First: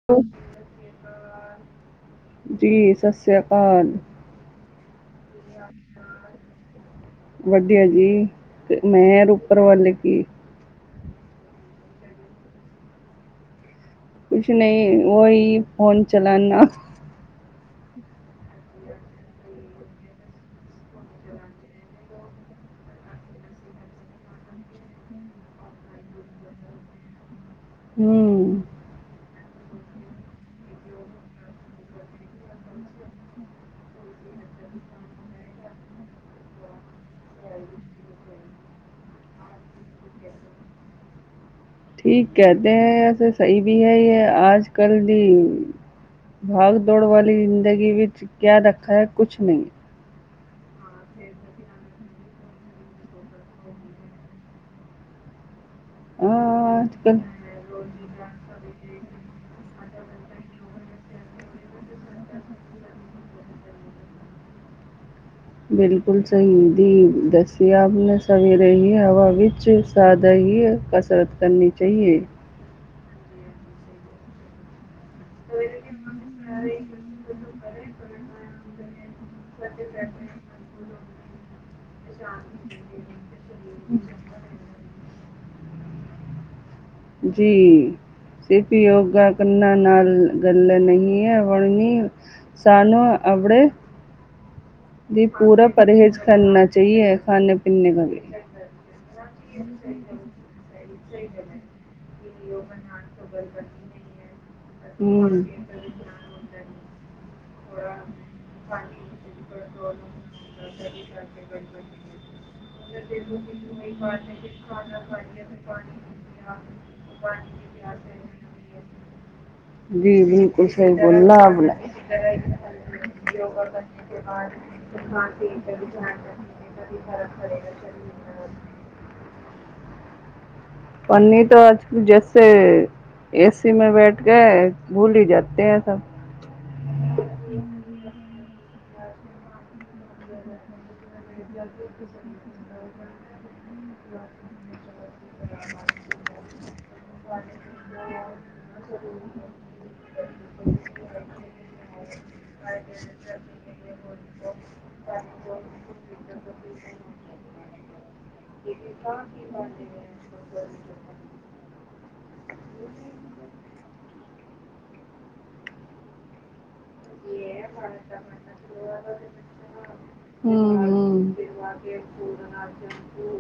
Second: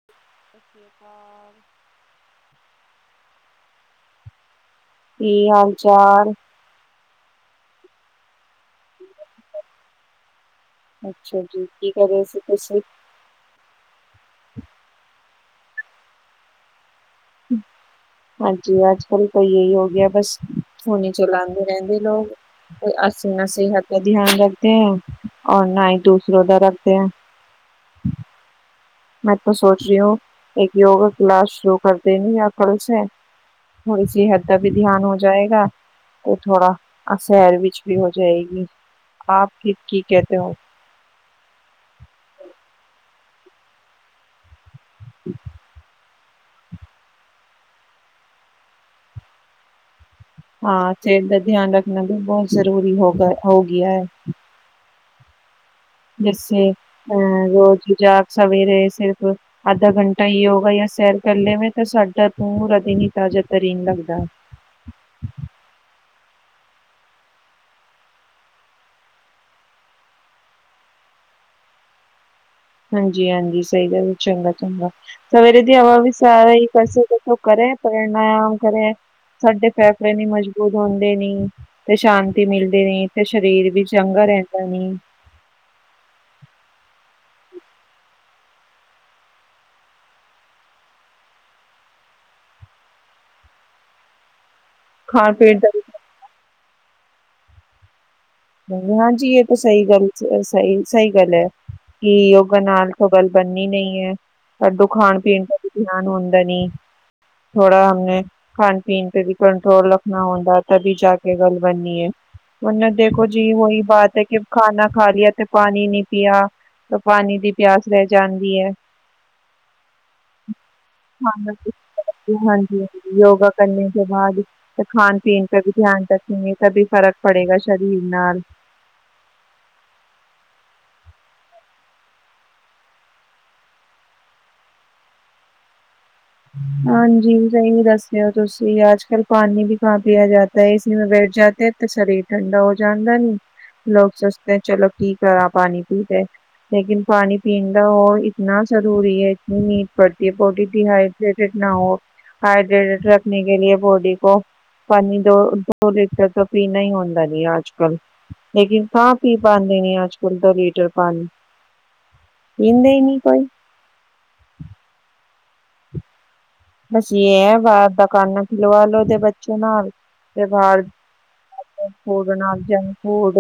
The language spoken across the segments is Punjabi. [unintelligible] ਜੀ ਸਤਿ ਸ਼੍ਰੀ ਅਕਾਲ। ਕੀ ਹਾਲ ਚਾਲ। ਵਧੀਆ ਜੀ, ਮਿਹਰ ਉਪਰ ਵਾਲੇ ਕੀ। ਅੱਛਾ ਜੀ ਕੀ ਕਰ ਰਹੇ ਸੀ ਤੁਸੀਂ। ਕੁਛ ਨਹੀਂ ਉਹ ਹੀ ਫੋਨ ਚਲਾਨਾ। [inaudible] ਹਾਂਜੀ ਅੱਜ ਕੱਲ੍ਹ ਤਾਂ ਇਹੀ ਹੋ ਗਿਆ ਬਸ ਫੋਨ ਹੀ ਚਲਾਉਂਦੇ ਰਹਿੰਦੇ ਲੋਕ। ਅਸੀਂ ਨਾ ਸਿਹਤ ਦਾ ਧਿਆਨ ਰੱਖਦੇ ਹਾਂ ਔਰ ਨਾ ਹੀ ਦੂਸਰੋ ਦਾ ਰੱਖਦੇ ਹਾਂ। ਹੂੰ। ਮੈਂ ਤਾਂ ਸੋਚ ਰਹੀ ਹੂੰ ਇੱਕ ਯੋਗਾ ਕਲਾਸ ਸ਼ੁਰੂ ਕਰ ਦੇਣੀ ਯ ਕੱਲ ਸੇ। ਥੜੀ ਸਿਹਤ ਦਾ ਵੀ ਧਿਆਨ ਹੋ ਜਾਏਗਾ। ਉਹ ਥੋੜਾ ਅਸਹਿਰ ਵਿੱਚ ਵੀ ਹੋ ਜਾਏਗੀ ਆਪ ਕੀ ਕੀ ਕਹਿਤੇ ਹੋ। ਠੀਕ ਕਹਿਤੇ ਹੈਸੇ ਸਹੀ ਵੀ ਹੈ, ਜਾ ਆਜ ਕੱਲ ਦੀ, ਭਾਗ ਦੌੜ ਵਾਲੀ, ਜ਼ਿੰਦਗੀ ਵਿੱਚ ਕਿਆ ਰੱਖਾ ਹੈ ਕੁਛ ਨਹੀਂ, ਹਾਂ ਸਿਹਤ ਦਾ ਧਿਆਨ ਰੱਖਣਾ ਵੀ ਬਹੁਤ ਜ਼ਰੂਰੀ ਹੋ ਹੋ ਗਿਆ ਹੈ। ਜੈਸੇ ਅਹ ਰੋਜ਼ ਜਾਗ ਸਵੇਰੇ ਸਿਰਫ, ਅੱਧਾ ਘੰਟਾ ਯੋਗਾ ਜਾਂ ਸੈਰ ਕਰ ਲਿਆਵੇ, ਤਾਂ ਸਾਡਾ ਪੂਰਾ ਦਿਨ ਹੀ ਤਾਜ਼ਾ ਤਰੀਨ ਲੱਗਦਾ। ਬਿਲਕੁਲ ਸਹੀ ਦੀ ਦਸੀ ਆਪ ਨੇ ਸਵੇਰੇ ਹੀ ਹਵਾ ਵਿੱਚ ਸਾਦਾ ਹੀ, ਸਤਸੰਗ ਨੀਚੇ ਏ। ਹਾਂਜੀ ਹਾਂਜੀ ਸਹੀ ਗੱਲ ਚੰਗਾ ਚੰਗਾ ਸਵੇਰੇ ਦੀ ਹਵਾ ਵੀ ਸਾਰੇ ਕਰਸਤਾਂ ਕਰੇ ਪ੍ਰਣਾਮ ਕਰੇ। ਸਾਡੇ ਫੈਫੜੇ ਨੀ ਮਜ਼ਬੂਤ ਹੁੰਦੇ ਨੀ। ਤੇ ਸ਼ਾਂਤੀ ਮਿਲਦੀ ਨੀ ਤੇ ਸਰੀਰ ਵੀ ਚੰਗਾ ਰਹਿੰਦਾ ਨੀ। ਜੀ। ਸਿਰਫ਼ ਯੋਗਾ ਕਰਨਾਂ ਨਾਲ ਗੱਲ ਨਹੀਂ ਹੈ ਬਣਨੀ। ਸਾਨੂੰ ਆਪਣੇੇ [inaudible] ਜੀ ਪੀਣ ਪੂਰਾ ਦਾ ਪਰਹੇਜ਼ ਕਰਨਾ ਚਾਹੀਏ ਖਾਣੇ ਪੀਣੇ ਕਾ ਵੀ। ਹਾਂਜੀ ਇਹ ਤਾਂ ਸਹੀ ਗੱਲ ਸਹੀ ਸਹੀ ਗੱਲ ਹੈ। ਕੀ ਯੋਗਾ ਨਾਲ ਤੋਂ ਗੱਲ ਬਣਨੀ ਨਹੀਂ ਹੈ ਸਾਡੂ ਖਾਣ ਪੀਣ ਦਾ ਧਿਆਨ ਆਮਦਨੀ ਥੋੜਾ ਹਮ ਨੇ, ਖਾਣ ਪੀਣ ਤੇ ਵੀ ਕੰਟਰੋਲ ਰੱਖਣਾ ਹੁੰਦਾ, ਵੀ ਜਾ ਕੇ ਗੱਲ ਬਣਨੀ ਹੈ ਉਹ ਦੇਖੋ ਜੀ ਉਹੀ ਬਾਤ ਹੈ, ਕਿ ਖਾਣਾ ਖਾ ਲਿਆ ਤੇ ਪਾਣੀ ਨੀ ਪਿਆ ਤਾਂ ਪਾਣੀ ਦੀ ਪਿਆ। ਰੈ ਜਾਂਦੀ ਹੈ, ਜੀ ਬਿਲਕੁਲ ਸਹੀ ਬੋਲ ਖਾਣਾ ਬਣਾ, ਹਾਂਜੀ ਯੋਗਾ ਕਰਨ ਤੋਂ ਬਾਅਦ ਖਾਣ-ਪੀਣ ਦਾ ਵੀ ਧਿਆਨ ਰੱਖਣਗੇ। ਤਾਂ ਵੀ ਫ਼ਰਕ ਪੜੇਗਾ ਸਰੀਰ ਨਾਲ, ਪੰਨੀ ਤਾਂ ਅੱਜ-ਕੱਲ ਜੈਸੇ ਏਸੀ ਮੈਂ ਬੈਠ ਕੇਏ ਭੁੱਲ ਹੀ ਜਾਤੇ ਹੈ ਸਭ, ਹਾਂਜੀ, ਸਹੀ ਦੱਸਦੇ ਹੋ ਤੁਸੀਂ ਆਜ-ਕੱਲ ਪਾਣੀ ਵੀ ਕਹਾ ਪਿਆ ਜਾ ਹੈ ਇਸ ਲਈ ਬੈ ਜਾਂਦੇ ਤੇ ਸਰੀਰ ਠੰਡਾ ਹੋ ਜਾਂਦਾ ਨੀ, ਲੋਕ ਸੋਚਦੇ ਚਲੋ। ਕੀ ਕਰਾ ਪਾਣੀ ਪੀ ਕੇ ਲੇਕਿਨ, ਪਾਣੀ ਪੀਂਦਾ ਹੋ ਇਤਨਾ ਜ਼ਰੂਰੀ ਹੈ, ਇਤਨੀ ਨੀਂਟ ਪੜਦੀ ਹੈ, ਪੋਟੀ ਦੀਹਾਈ ਨਾ ਹੋ ਹਾਈਡਰੇੇਟਡ ਰੱਖਣੇ ਕੇ ਲਿਏ ਬੋਡੀ ਕੋ, ਪਾਣੀ ਦੋ ਦੋ ਲੀਟਰ ਤੋਂ ਪੀਣਾ ਹੀ ਹੁੰਦਾ ਜੀ ਅੱਜ-ਕੱਲ, ਲੇਕਿਨ ਖਾਂ ਪੀ ਪਾ ਦੇਣੀ ਅੱਜ-ਕਲ ਤਾਂ ਲੀਟਰ ਪਾਣੀ, ਹੀ ਨਹੀ ਕੋਈ, ਬਸ ਇਹ ਹੈ, ਬਾਹਰ ਦਾ ਕੰਨ ਖਿਲਵਾਲੋ ਤੇ ਬੱਚੇ ਨਾਲ ਤੇ ਬਾਹਰ ਫੂਡ ਨਾਲ ਜੰਕ ਫੂਡ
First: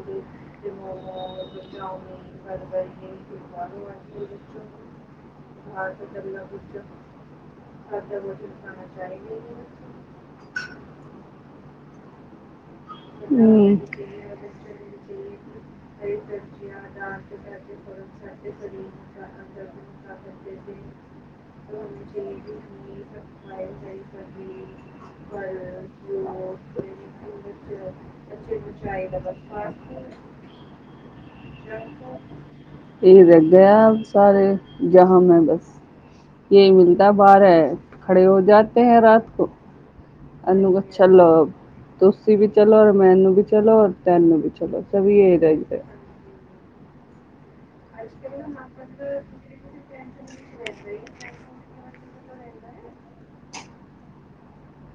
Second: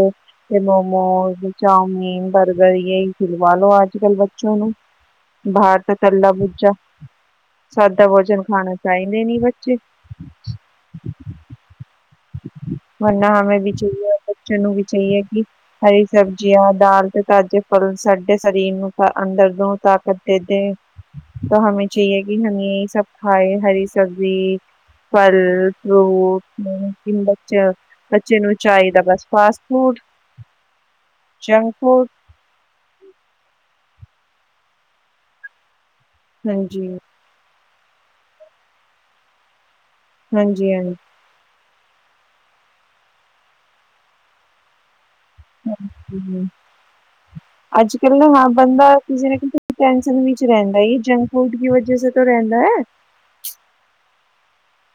ਤੇ ਮੋਮੋਸ, ਚਾਮੀਨ, ਬਰਗਰ, ਸਿਲਵਾ ਲੋ ਅੱਜ-ਕੱਲ੍ਹ ਬੱਚੋਂ ਨੂੰ ਬਾਹਰ ਤੋਂ ਤੱਲਾ ਬੂਜਾ, ਤਾਂ ਵੋਜਨ ਖਾਣਾ ਚਾਹੀਦੇ ਨੀ ਬੱਚੇ, ਵਰਨਾ ਹਮੇ ਵੀ [unintelligible] ਬੱਚਣ ਨੂੰ ਵੀ ਚਾਹੀਏ ਕਿ ਹਰੀ ਸਬਜ਼ੀਆਂ ਦਾਲ ਤੇ ਤਾਜ਼ੇ ਫਲ ਸਾਡੇ ਸਰੀਰ ਨੂੰ ਅੰਦਰ ਦੋ ਤਾਕਤ ਦੇ ਦੇ, ਤਾਂ ਹਮੇ ਚਾਹੀਏ ਕਿ ਹੈ, ਇਹ ਸਭ ਖਾਏ ਹਰੀ ਸਬਜ਼ੀ ਫਲ ਫਰੂਟ [unintelligible] ਬੱਚੇ ਨੂੰ ਚਾਹੀਦਾ ਬਸ ਫਾਸਟ ਫੂਡ ਜੰਕ ਫੂਡ, ਇਹੀ ਰਹਿ ਗਿਆ, ਸਾਰੇ ਜਹਾ ਬਸ ਇਹੀ ਮਿਲਦਾ। ਬਾਰ ਹੈ ਖੜੇ ਹੋ ਜਾਤੇ ਹੈ ਰਾਤ ਕੋ [unintelligible] ਤੁਸੀਂ ਵੀ ਚਲੋ ਔਰ ਮੈਨੂੰ ਵੀ ਚਲੋ ਔਰ ਤੈਨੂੰ ਵੀ ਚਲੋ ਸਭ ਇਹ ਰਹਿਦਾ। ਹੂੰ, ਅੱਜ-ਕੱਲ ਨਾ ਹਾਂ ਬੰਦਾ ਕਿਸੇ ਨਾਤੇ ਟੈਸ਼ਨ ਵਿੱਚ ਰਹਿੰਦਾ ਜੰਕ ਫੂਡ ਦੀ ਵਜ੍ਹਾ, ਤੋਂ ਰਹਿੰਦਾ ਹੈ,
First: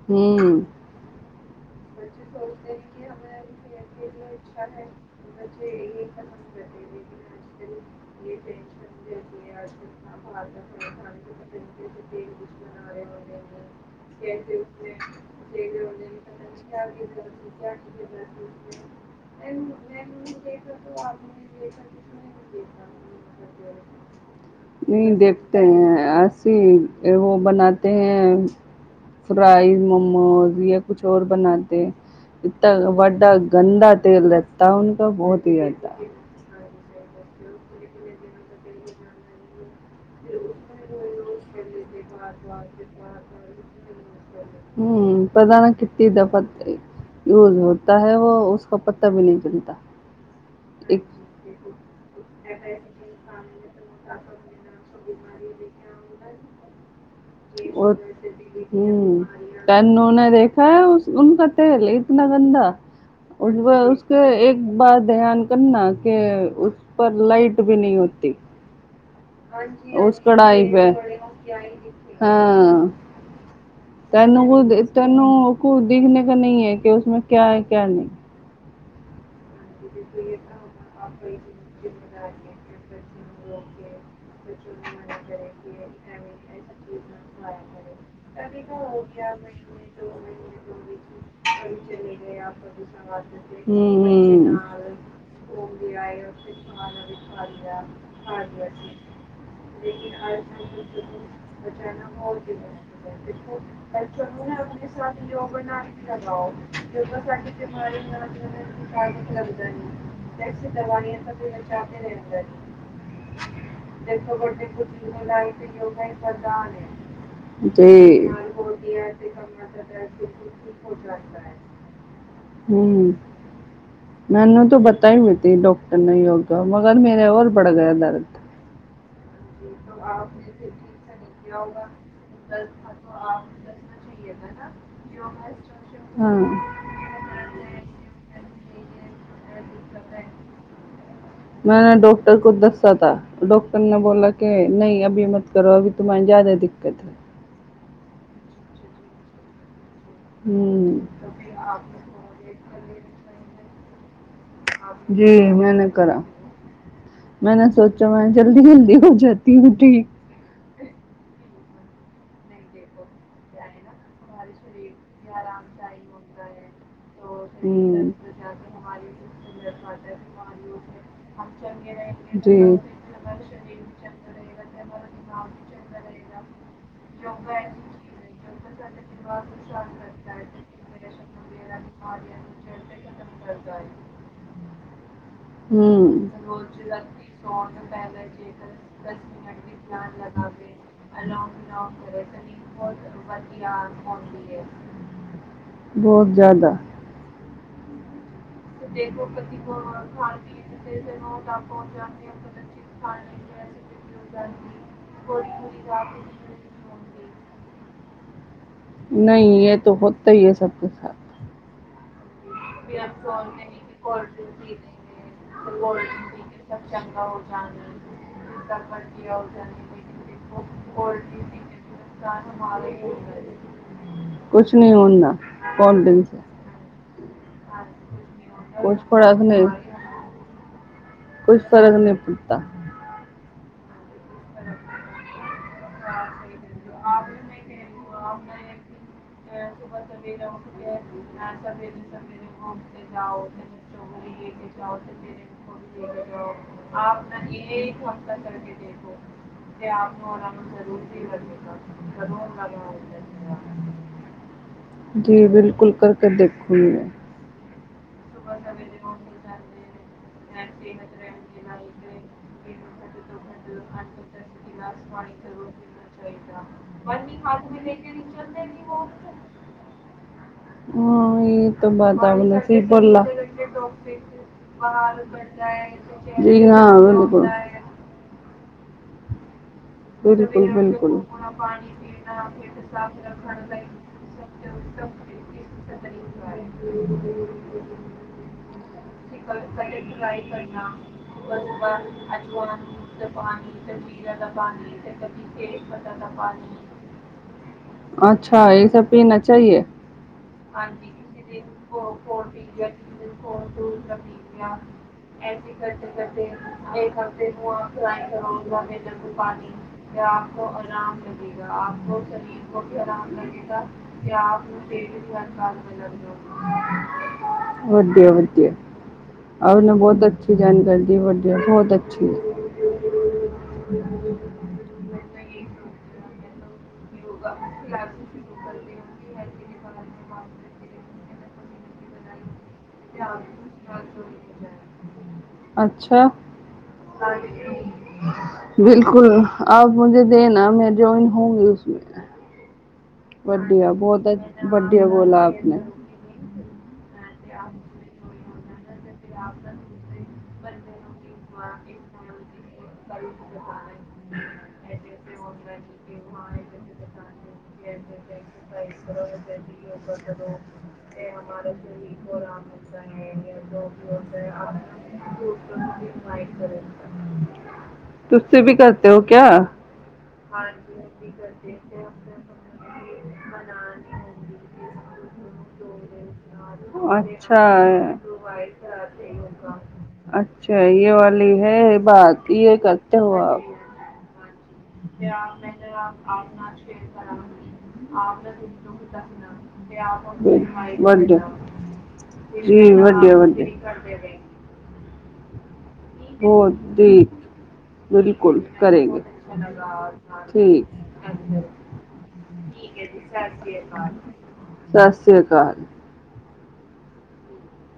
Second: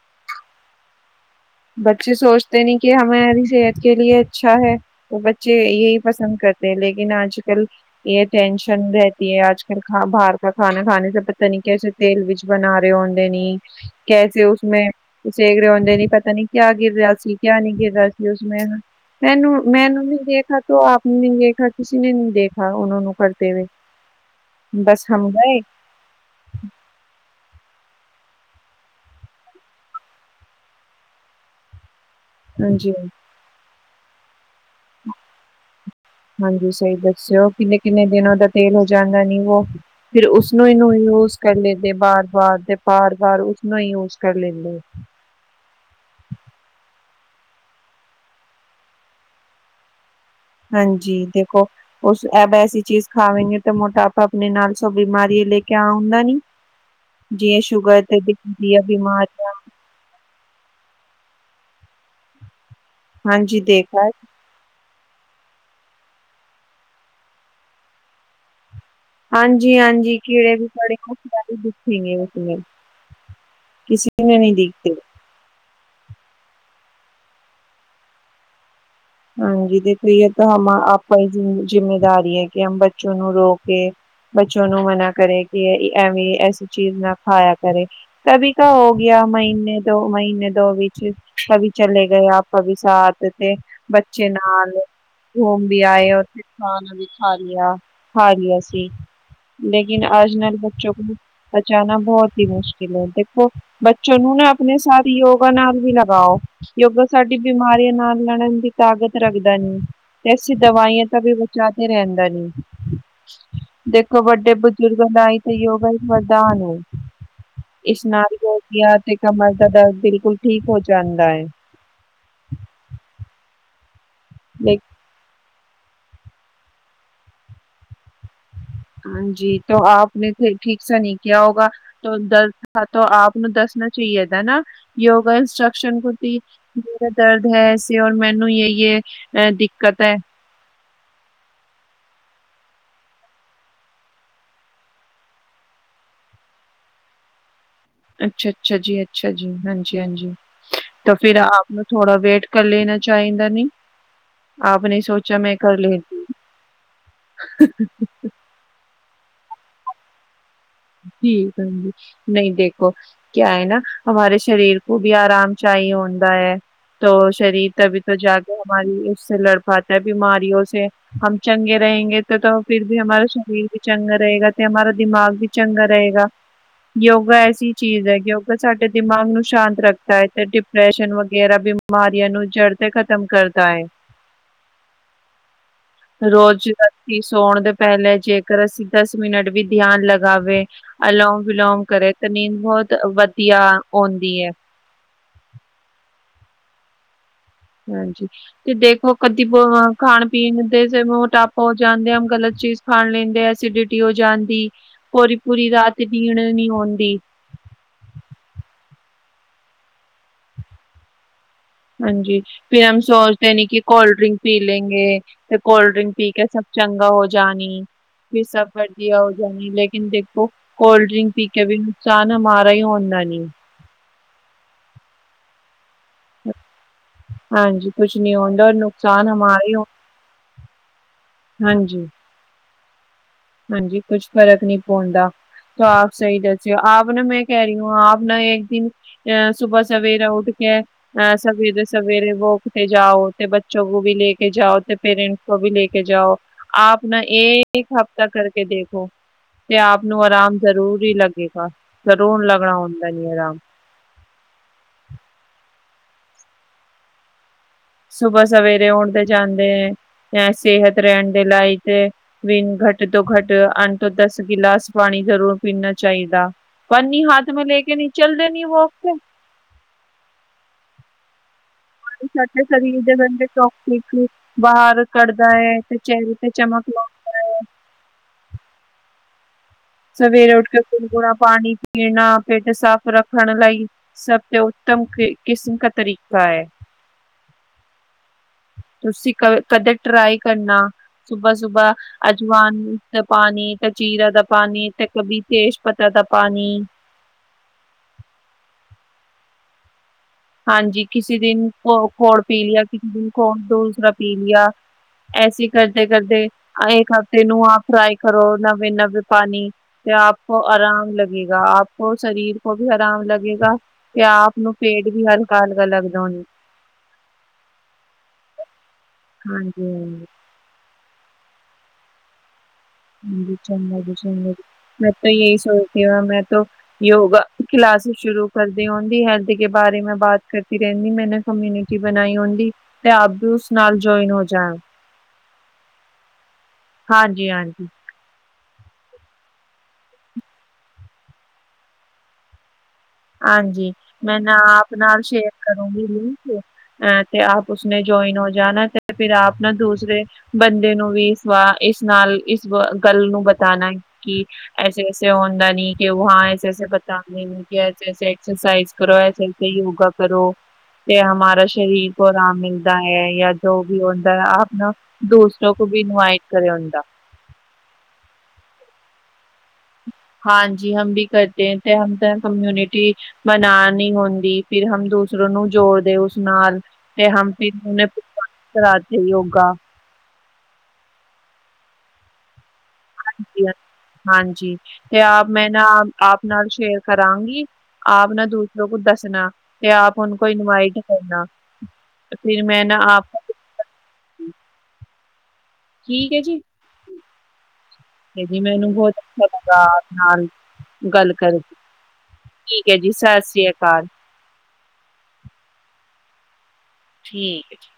ਹੂੰ, ਬੱਚੇ ਸੋਚਦੇ ਨੀ ਕਿ ਹਮਾਰੀ ਸਿਹਤ ਕੇ ਲਿਏ ਅੱਛਾ ਹੈ, ਉਹ ਬੱਚੇ ਇਹੀ ਪਸੰਦ ਕਰਦੇ। ਲੇਕਿਨ ਅਜ ਕੱਲ ਇਹ ਟੈਂਨਸ਼ਨ ਰਹਿਤੀ ਹੈ ਅਜ ਕਲ ਬਾਹਰ ਕਾ ਖਾਣਾ ਖਾਣੇ ਪਤਾ ਨੀ ਕੈਸੇ ਤੇਲ ਵਿੱਚ ਬਣਾ ਰਹੇ ਹੁੰਦੇ ਨੀ, ਕੈਸੇ ਉਸ ਮੇ ਸੇਕ ਰਹੇ ਹੁੰਦੇ ਨ ਪ ਪਤਾ ਨੀ ਕਿਆ ਗਿਰ ਰਿਹਾ ਸੀ, ਕਿਆ ਨਹੀ ਗਿਰ ਰਿਹਾ ਸੀ ਉਸ ਸਮੇ ਮੈਨੂੰ- ਮੈਨੂੰ ਵੀ ਦੇਖ ਆਪ ਨੇ ਨਹੀਂ ਦੇਖਾ ਕਿਸੀ ਨੇ ਨਹੀਂ ਦੇਖਾ, ਉਹ ਨੂੰ ਕਰਦੇ ਹੋਏ। ਨਹੀਂ ਦੇਖਤੇ ਹੈ, ਅਸੀਂ ਉਹ ਬਣਾਤੇ ਹੈ, ਫਰਾਈ ਮੋਮੋਜ਼ ਜਾਂ ਕੁਛ ਔਰ ਬਣਾ, ਇ ਹਾਂਜੀ, ਵੱਡਾ ਗੰਦਾ ਤੇਲ ਲੱਤਾ ਬਹੁਤ ਹੀ ਐ, ਹਾਂਜੀ ਸਹੀ ਦੱਸਿਓ, ਕਿੰਨੇ ਕਿੰਨੇ ਦਿਨ ਦਾ ਤੇਲ ਹੋ ਜਾਂਦਾ ਨੀ ਵੋ ਫਿਰਰ ਉਸਨੂੰ ਇਹਨੂੰ ਯੂਜ ਕਰ ਲਦੇ ਵਾਰ-ਵਾਰ ਤੇ ਵਾਰ-ਵਾਰ ਉਸਨੂੰ ਹੀ ਯੂਜ ਕਰ ਲੈਂਦੇ। ਹੂੰ, ਪਤਾ ਨਾ ਕਿਥੇ, ਪੱਤੀ ਦਫ਼ ਯੂਜ ਹੋਤਾ ਹੈ, ਉਹ ਉਸ ਪੱਤਾ ਵੀ ਨਹੀਂ ਚਲਦਾ। ਹਾਂਜੀ ਦੇਖ, ਐਸੀ ਚੀਜ਼ ਖਾਵਾਂਗੇ ਤੇ ਮੋਟਾਪਾ ਆਪਣੇ ਨਾਲ ਸੋ ਬਿਮਾਰੀ ਲੈ ਕੇ ਆ ਹੁੰਦਾ ਨੀ ਜੇ ਸ਼ੂਗਰ ਤੇ ਬੀਪੀ ਦੀਆ ਬਿਮਾਰੀਆਂ ਕਨੂੰ ਨੇ ਦੇਖਾ ਉਨਕਾ ਤੇਲ ਇਤਨਾ ਗੰਦਾ ਹਾਂਜੀ ਉਸ ਦੇਖਾ ਇੱਕ ਬਾਰ ਧਿਆਨ ਕਰਨਾ ਕਿ ਉਸ ਪਰ ਲਾਈਟ ਵੀ ਨਹੀਂ ਹੋਤੀ ਹਾਂਜੀ-ਹਾਂਜੀ ਉਸ ਕੀੜੇ ਕੜਾਈ ਵੀ ਪੇ, ਬੜੇ ਦਿਖੇਗੇ ਉਸਮੇ, ਹਾਂ ਕਿਸੀ ਨੇ ਤੈਨੂੰ ਨਹੀਂ ਦਿਖਤੇ। ਤੈਨੂੰ ਦੇਖਣੇ ਕ ਨਹੀਂ ਹੈ ਕਿ ਉਸਮੇ ਕਿਆ ਹੈ ਕਿਆ ਨਹੀਂ ਹਾਂਜੀ ਦੇਖੀਏ ਤਾਂ ਹਮ ਆਪਾਂ ਦੀ ਜਿੰਮੇਵਾਰੀ ਹੈ ਕਿ ਹਮ ਬੱਚੋ ਨੂੰ ਰੋਕੇ ਬੱਚੋ ਨੂੰ ਮਨਾ ਕਰੇ ਕਿ ਐਵੇਂ ਐਸੀ ਚੀਜ਼ ਨਾ ਖਾਇਆ ਕਰੇ ਕਭੀ ਕਾ ਹੋ ਗਿਆ ਮਹੀਨੇ ਦੋ ਮਹੀਨੇ ਦੋ ਵਿੱਚ, ਕਭੀ ਚਲੇ ਗਏ ਕਭੀ ਸਾਥ ਤੇ ਬੱਚੇ ਨਾਲ ਘੁਮ ਵੀ ਆਏ, ਉੱਥੇ ਖਾਣਾ ਵੀ ਖਾ ਲਿਆ ਖਾ ਲਿਆ ਸੀ ਲੇਕਿਨ ਆਜ ਵਾਲੇ ਬੱਚੋ ਕੋ ਬਚਾਨਾ ਬਹੁਤ ਹੀ ਮੁਸ਼ਕਿਲ ਹੈ ਦੇਖੋ ਬੱਚੇ ਨੂੰ ਨਾ ਆਪਣੇ ਸਾਥ ਯੋਗਾ ਨਾਲ ਵੀ ਲਗਾਓ, ਯੋਗਾ ਸਾਡੀ ਬਿਮਾਰੀਆਂ ਨਾਲ ਲੜਨ ਦੀ ਤਾਂ ਗਤ ਰੱਖਦਾ ਨੀ ਤੇ ਅਸੀਂ ਦਵਾਈਆਂ ਤਾਂ ਵੀ ਬਚਾ ਕੇ ਰਹਿੰਦਾ ਨੀ ਦੇਖੋ ਵੱਡੇ ਬਜ਼ੁਰਗ ਦਾ ਇਹੀ ਤੇ ਯੋਗਾ ਇੱਕ ਵਰਧਾਨ ਹੈ ਜੀ ਇਸ਼ਨਾਨ ਜੋੜਾ ਤੇ ਕਮਰ ਦਾ ਦਰਦ ਬਿਲਕੁਲ ਠੀਕ ਹੋ ਜਾਂਦਾ ਹੈ ਹਮ ਮੈਨੂੰ ਤਾਂ ਪਤਾ ਹੀ ਹੁੰਦਾ ਡਾਕਟਰ ਨੇ ਹੋਗਾ ਮਗਰ ਮੇਰੇ ਹੋਰ ਬੜ ਗਿਆ ਦਰਦ ਹਾਂਜੀ ਆਪ ਨੇ ਠੀਕ ਸ ਨਹੀਂ ਕਿਹਾ ਹੋਗਾ ਦਰਦ ਆਪ ਨੂੰ ਦਸ ਮ ਚੀਦਾ ਨਾ ਯੋਗਾ ਇਨਸਟਸ਼ਸ਼ਨ ਕੁਤੀ ਦਰਦ ਹੈੇ ਔਰ ਮੈਨੂੰ ਯ ਅ ਦਿੱਕਤ ਹੈ ਮੈਂ ਡਾਕਟਰ ਕੋ ਦੱਸਿਆ ਥਾ ਡਾਕਟਰ ਨੇ ਬੋਲਾ ਕਿ ਨਹੀਂ ਅਭੀ ਮਤ ਕਰੋ ਅਭ ਤੁਮਹੇ ਜਿਆਦਾ ਦਿੱਕਤ ਹੈ ਅੱਛਾ ਅੱਛਾ ਜੀ ਅੱਛਾ ਜੀ ਹਾਂਜੀ- ਹਾਂਜੀ ਤਾਂ ਫਿਰ ਆਪ ਨੂੰ ਥੋੜਾ ਵੇਟ ਕਰ ਲੈਣਾ ਚਾਹੀਦਾ ਨੀ ਆਪ ਨੇ ਸੋਚਿਆ ਮੈਂ ਕਰ ਲਦੀ ਜਲਦੀ ਜਲਦੀ ਹੋ ਜਾਤੀ ਹੁੰਦੀ ਠੀਕ ਜੀ ਨਹੀਂ ਦੇਖੋ ਕਿਆ ਹੈ ਨਾ ਹਮਾਰੇ ਸ਼ਰੀਰ ਉਹ ਵੀ ਆਰਾਮ ਚ ਹੀ ਹੁੰਦਾ ਹੈ ਤ ਸ਼ਰੀਰ ਤਭੀ ਤੋਂ ਜਾ ਕੇ ਹਮਾਰੀ ਉਸ ਸੇ ਲੜ ਪਾਤਾ ਹੈ ਬਿਮਾਰੀਓ ਸੇ ਹਮ ਚੰਗੇ ਰਹਾਂਗੇ ਤਾਂ ਫਿਰ ਵੀ ਹਮਾਰਾ ਸਰੀਰ ਵੀ ਚੰਗਾ ਰਹੇਗਾ ਤੇ ਹਮਾਰਾ ਦਿਮਾਗ ਵੀ ਚੰਗਾ ਰਹੇਗਾ ਯੋਗਾ ਐਸੀ ਚੀਜ਼ ਹੈ ਯੋਗਾ ਸਾਡੇ ਦਿਮਾਗ ਨੂੰ ਸ਼ਾਂਤ ਰੱਖਦਾ ਹੈ ਤੇ ਡਿਪਰੈਸ਼ਨ ਗੇਰਾ ਬਿਮਾਰੀਆਂ ਨੂੰ ਜੜ੍ਹ ਤੇ ਖ਼ਤਮ ਕਰਦਾ ਹੈ ਰੋਜ਼ ਰਾਤੀ ਸੌਣ ਦੇ ਪਹਿਲੇ ਜੇਕਰ ਅਸੀਂ ਦਸ ਮਿੰਟ ਵੀ ਧਿਆਨ ਲੱਗ ਲਗਾਵੇ ਅਲੋਮ ਵਿਲੋਮ ਕਰੇ ਤੇ ਨੀਂਦ ਬਹੁਤ ਵਧੀਆ ਆਉਂਦੀ ਹੈ ਬਹੁਤ ਜ਼ਿਆਦਾ ਹਾਂਜੀ ਤੇ ਦੇਖੋ ਕਦੀ ਬ ਖਾਣ ਪੀਣ ਦੇ ਮੋਟਾਪਾ ਹੋ ਜਾਂਦੇ ਆ ਗਲਤ ਚੀਜ਼ ਖਾਣ ਲੈਂਦੇ ਐਸੀਡਿਟੀ ਹੋ ਜਾਂਦੀ ਪੂਰੀ ਪੂਰੀ ਰਾਤ ਬੀਣ ਨੀ ਆਦੀ ਨਹੀਂ ਇਹ ਤਾਂ ਹੋਤਾ ਹੀ ਹੈ ਸਭ ਕੇ ਸਾਥ। ਹਾਂਜੀ ਫਿਰ ਹਮ ਸੋਚਦੇ ਨੀ ਕਿ ਕੋਲਡ ਡਰਿੰਕ ਪੀ ਲੈਂਗੇ ਤੇ ਕੋਲਡ ਡ੍ਰਿੰਕ ਪੀ ਕੇ ਸਭ ਚੰਗਾ ਹੋ ਜਾਣੀ ਵੀ ਸਭ ਕਰਜ ਹੋ ਜਾ ਲੇਕਨ ਦੇਖੋ ਕੋਲਡ ਡਰਿੰਕ ਪੀ ਕੇ ਵੀ ਨੁਕਸਾਨ ਹਮਾਰਾ ਹੀ ਹੁੰਦਾ ਨਹੀਂ ਹਮ ਕੁਛ ਨਹੀ ਹੁੰਦਾ ਹਾਂਜੀ, ਕੁਛ ਨੀ ਹੁੰਦਾ ਨੁਕਸਾਨ ਹਮਾਰਾ ਕੋਈ ਫਰਕ ਨਹੀਂ ਪੈਦਾ ਹਾਂਜੀ ਕੁਛ ਫਰਕ ਨਹੀਂ ਪਾਂਉਦਾ ਆਪ ਸਹੀ ਰਚੇ ਹੋ ਆਪ ਨਾ ਮੈਂ ਕਹਿ ਰਹੀ ਹ ਆਪ ਨਾ ਇੱਕ ਦਿਨ ਅ ਸੁਬਾਹ ਸਵੇਰੇ ਉੱਠ ਕੇ ਅ ਸਵੇਰੇ ਸਵੇਰੇ ਵੋਕ ਤੇ ਜਾਓ ਤੇ ਬੱਚੋ ਕੋ ਵੀ ਲੈ ਕੇ ਜਾਓ ਤੇ ਪੇਰੈਂਟਸ ਕੋ ਵੀ ਲੈ ਕੇ ਜਾਓ ਆਪ ਨਾ ਇੱਕ ਹਫ਼ਤਾ ਕਰਕੇ ਦੇਖੋ। ਤੇ ਆਪ ਨੂੰ ਆਰਾਮ ਜ਼ਰੂਰ ਹੀ ਜ਼ਰੂਰਤੀ ਲੱਗੇਗਾ ਜ਼ਰੂਰ ਲੱਗਣਾ ਹੁੰਦਾ ਨੀ ਆਰਾਮ। [unintelligible] [unintelligible] ਜੀ ਬਿਲਕੁਲ ਕਰਕੇ ਦੇਖੂੰਗੀ ਮੈਂ ਸੁਬਾਹ ਸਵੇਰੇ ਆਉਣ ਤੇ ਜਾਂਦੇ ਹੈ ਸਿਹਤ ਰਹਿਣ ਦੇ ਲਾਇਕ ਵੀ ਘੱਟ ਘੱਟ ਤੋਂ ਘੱਟ ਅੱਠ ਤੋਂ ਦਸ ਗਿਲਾਸ ਪਾਣੀ ਜ਼ਰੂਰ ਪੀਣਾ ਚਾਹੀਦਾ ਪੰਨੀ ਹੱਥ ਮੈਂ ਲੈ ਕੇ ਨੀ ਚੱਲਦੇ ਨੀ ਵੋਕ ਤੇ ਸਰੀਰ [unintelligible] ਦੇ ਗੰਦੇ ਟੌਕਸਿਕ ਬਾਹਰ [unintelligible] ਕੱਢਦਾ ਹੈ ਤੇ ਚਿਹਰੇ ਤੇ ਚਮਕ ਲਾਉਂਦਾ ਹੈ [inaudible] ਸਵੇਰੇ ਉੱਠ ਕੇ ਗੁਨਗੁਨਾ ਪਾਣੀ ਪੀਣਾ ਪਿੱਟ ਸਾਫ਼ ਰੱਖਣ ਲਈ ਸਭ ਤੋਂ ਉੱਤਮ ਕਿਸਮ ਕਾ ਤਰੀਕਾ ਹੈ। [unintelligible] ਤੁਸੀ ਕਦੇ ਟਰਾਈ ਕਰਨਾ ਸੁਬਾ ਸੁਬਾਹ ਅਜਵਾਨ ਦਾ ਪਾਣੀ ਤੇ ਜੀਰੇ ਦਾ ਪਾਣੀ ਪਾਣੀ ਤੇ ਕਦੇ ਵੀ ਤੇਜ ਪੱਤਾ ਦਾ ਪਾਣੀ ਅੱਛਾ ਇਹ ਸਭ ਪੀਨਾ ਚਾਹੀਏ। ਹਾਂਜੀ ਕਿਸੇ ਦਿਨ ਕੋਰ ਪੀ ਲਿਆ ਕਿਸੇ ਦਿਨ ਕੋਰ ਦੂਸਰਾ ਪੀ ਲਿਆ। ਐਸੀ ਕਰਦੇ ਕਰਦੇ ਇੱਕ ਹਫ਼ਤੇ ਨੂੰ ਆਪ ਫਰਾਈ ਕਰੋ ਨਵੇਂ ਨਵੇਂ ਪਾਣੀ ਤੇ ਆਪ ਆਰਾਮ ਲੱਗੇਗਾ ਆਪ ਕੋ ਸਰੀਰ ਕੋ ਵੀ ਆਰਾਮ ਲਗੇਗਾ। ਤੇ ਆਪ ਨੂੰ ਪੇਟ ਵੀ ਹਲਕਾ ਹਲਕਾ ਲੱਗਦਾ ਹੋਏਗਾ। ਵਧੀਆ ਵਧੀਆ ਆ ਉਹਨੂੰ ਹਾਂਜੀ-ਹਾਂਜੀ। ਬਹੁਤ ਅੱਛੀ ਜਾਣਕਾਰੀ ਦੀ ਵਧੀਆ ਹੈ ਬਹੁਤ ਅੱਛੀ। ਚੰਗਾ ਜੀ ਚੰਗਾ ਜੀ ਮੈਂ ਤਾਂ ਇਹੀ ਸੋਚਦੀ ਹਾਂ ਮੈਂ ਤੋ ਯੋਗਾ ਕਲਾਸ ਸ਼ੁਰੂ ਕਰਦੇ ਹੁੰਦੀ ਹੈਲਥ ਕੇ ਬਾਰੇ ਮੈਂ ਬਾਤ ਕੀਤੀ ਰਹਿੰਦੀ ਮੈ ਕਮਿਊਨਿਟੀ ਬਣਾਈ ਹੁੰਦੀ ਤੇ ਆਪ ਵੀ ਉਸ ਨਾਲ ਜੁਆਇਨ ਹੋ ਜਾ ਅੱਛਾ। ਬਿਲਕੁਲ ਆਪ ਮੁਝੇ ਦੇਣਾ ਮੈਂ ਜਇਨ ਹੋਗੀ ਉਸ ਮੇ ਹਾਂਜੀ ਮੈਂ ਨਾ ਆਪ ਨਾਲ ਸ਼ੇਅਰ ਕਰੂੰਗੀ ਵੀ ਅ ਤੇ ਆਪ ਉਸਨੇ ਜੁਆਇਨ ਹੋ ਜਾਣਾ ਤੇ ਫਿਰ ਆਪ ਨਾ ਦੂਸਰੇ ਬੰਦੇ ਨੂੰ ਵੀ ਇਸ ਵਾਰ ਇਸ ਨਾਲ ਇਸ ਗੱਲ ਨੂੰ ਬਤਾਉਣਾ ਕਿ ਐਸੇ ਐਸੇ ਹੁੰਦਾ ਨੀ ਕਿ ਵਾਂ ਐਸੇ ਐਸੇ ਬਤਾਉਦੇ ਨੀ ਜੈਸੇ ਐਕਸਰਸਾਈਜ਼ ਕਰੋ ਐਸੇ ਯੋਗਾ ਕਰੋ ਤੇ ਹਮਾਰਾ ਸ਼ਰੀਰ ਆਰਾਮ ਮਿਲਦਾ ਹੈ ਯਾ ਜੋ ਵੀ ਹੁੰਦਾ ਹੈ ਆਪ ਦੂਸਰੋ ਕੋ ਵੀ ਇੰਵਾਟ ਤੁਸੀਂ ਵੀ ਕਰਦੇ ਹੋ ਕਿਆ। ਹਾਂਜੀ ਹਮ ਵੀ ਕਰਤੇ ਤੇ ਹਮ ਤਾਂ ਕਮਿਊਨਿਟੀ ਬਨਾਨੀ ਹੁੰਦੀ ਫਿਰ ਹਮ ਦੂਸਰੋ ਨੂੰ ਜੋੜਦੇ ਉਸ ਨਾਲ ਤੇ ਹਪੀ ਉਹਨੇ ਕਰਾ ਤੇ ਯੋਗਾ ਅੱਛਾ ਇਹ ਵਾਲੀ ਹੈ ਬਾਤ ਇਹ ਕਰ ਹਾਂਜੀ ਤੇ ਆਪ ਮੈਂ ਨਾ ਆਪ ਨਾਲ ਸ਼ੇਅਰ ਕਰਾਂਗੀ ਆਪ ਨਾ ਦੂਸਰੋ ਕੋ ਦੱਸਣਾ। ਵਧੀਆ ਜੀ ਵਧੀਆ ਵਧੀਆ। ਓਕੇ। ਤੇ ਜੀ ਮੈਨੂੰ ਬਹੁਤ ਅੱਛਾ ਲੱਗਾ ਆਪ ਨਾਲ ਠੀਕ ਗੱਲ ਕਰਕੇ ਠੀਕ ਹੈ ਜੀ ਸਤਿ ਸ੍ਰੀ ਅਕਾਲ। ਸਤਿ ਸ੍ਰੀ ਅਕਾਲ। ਠੀਕ ਹੈ ਜੀ।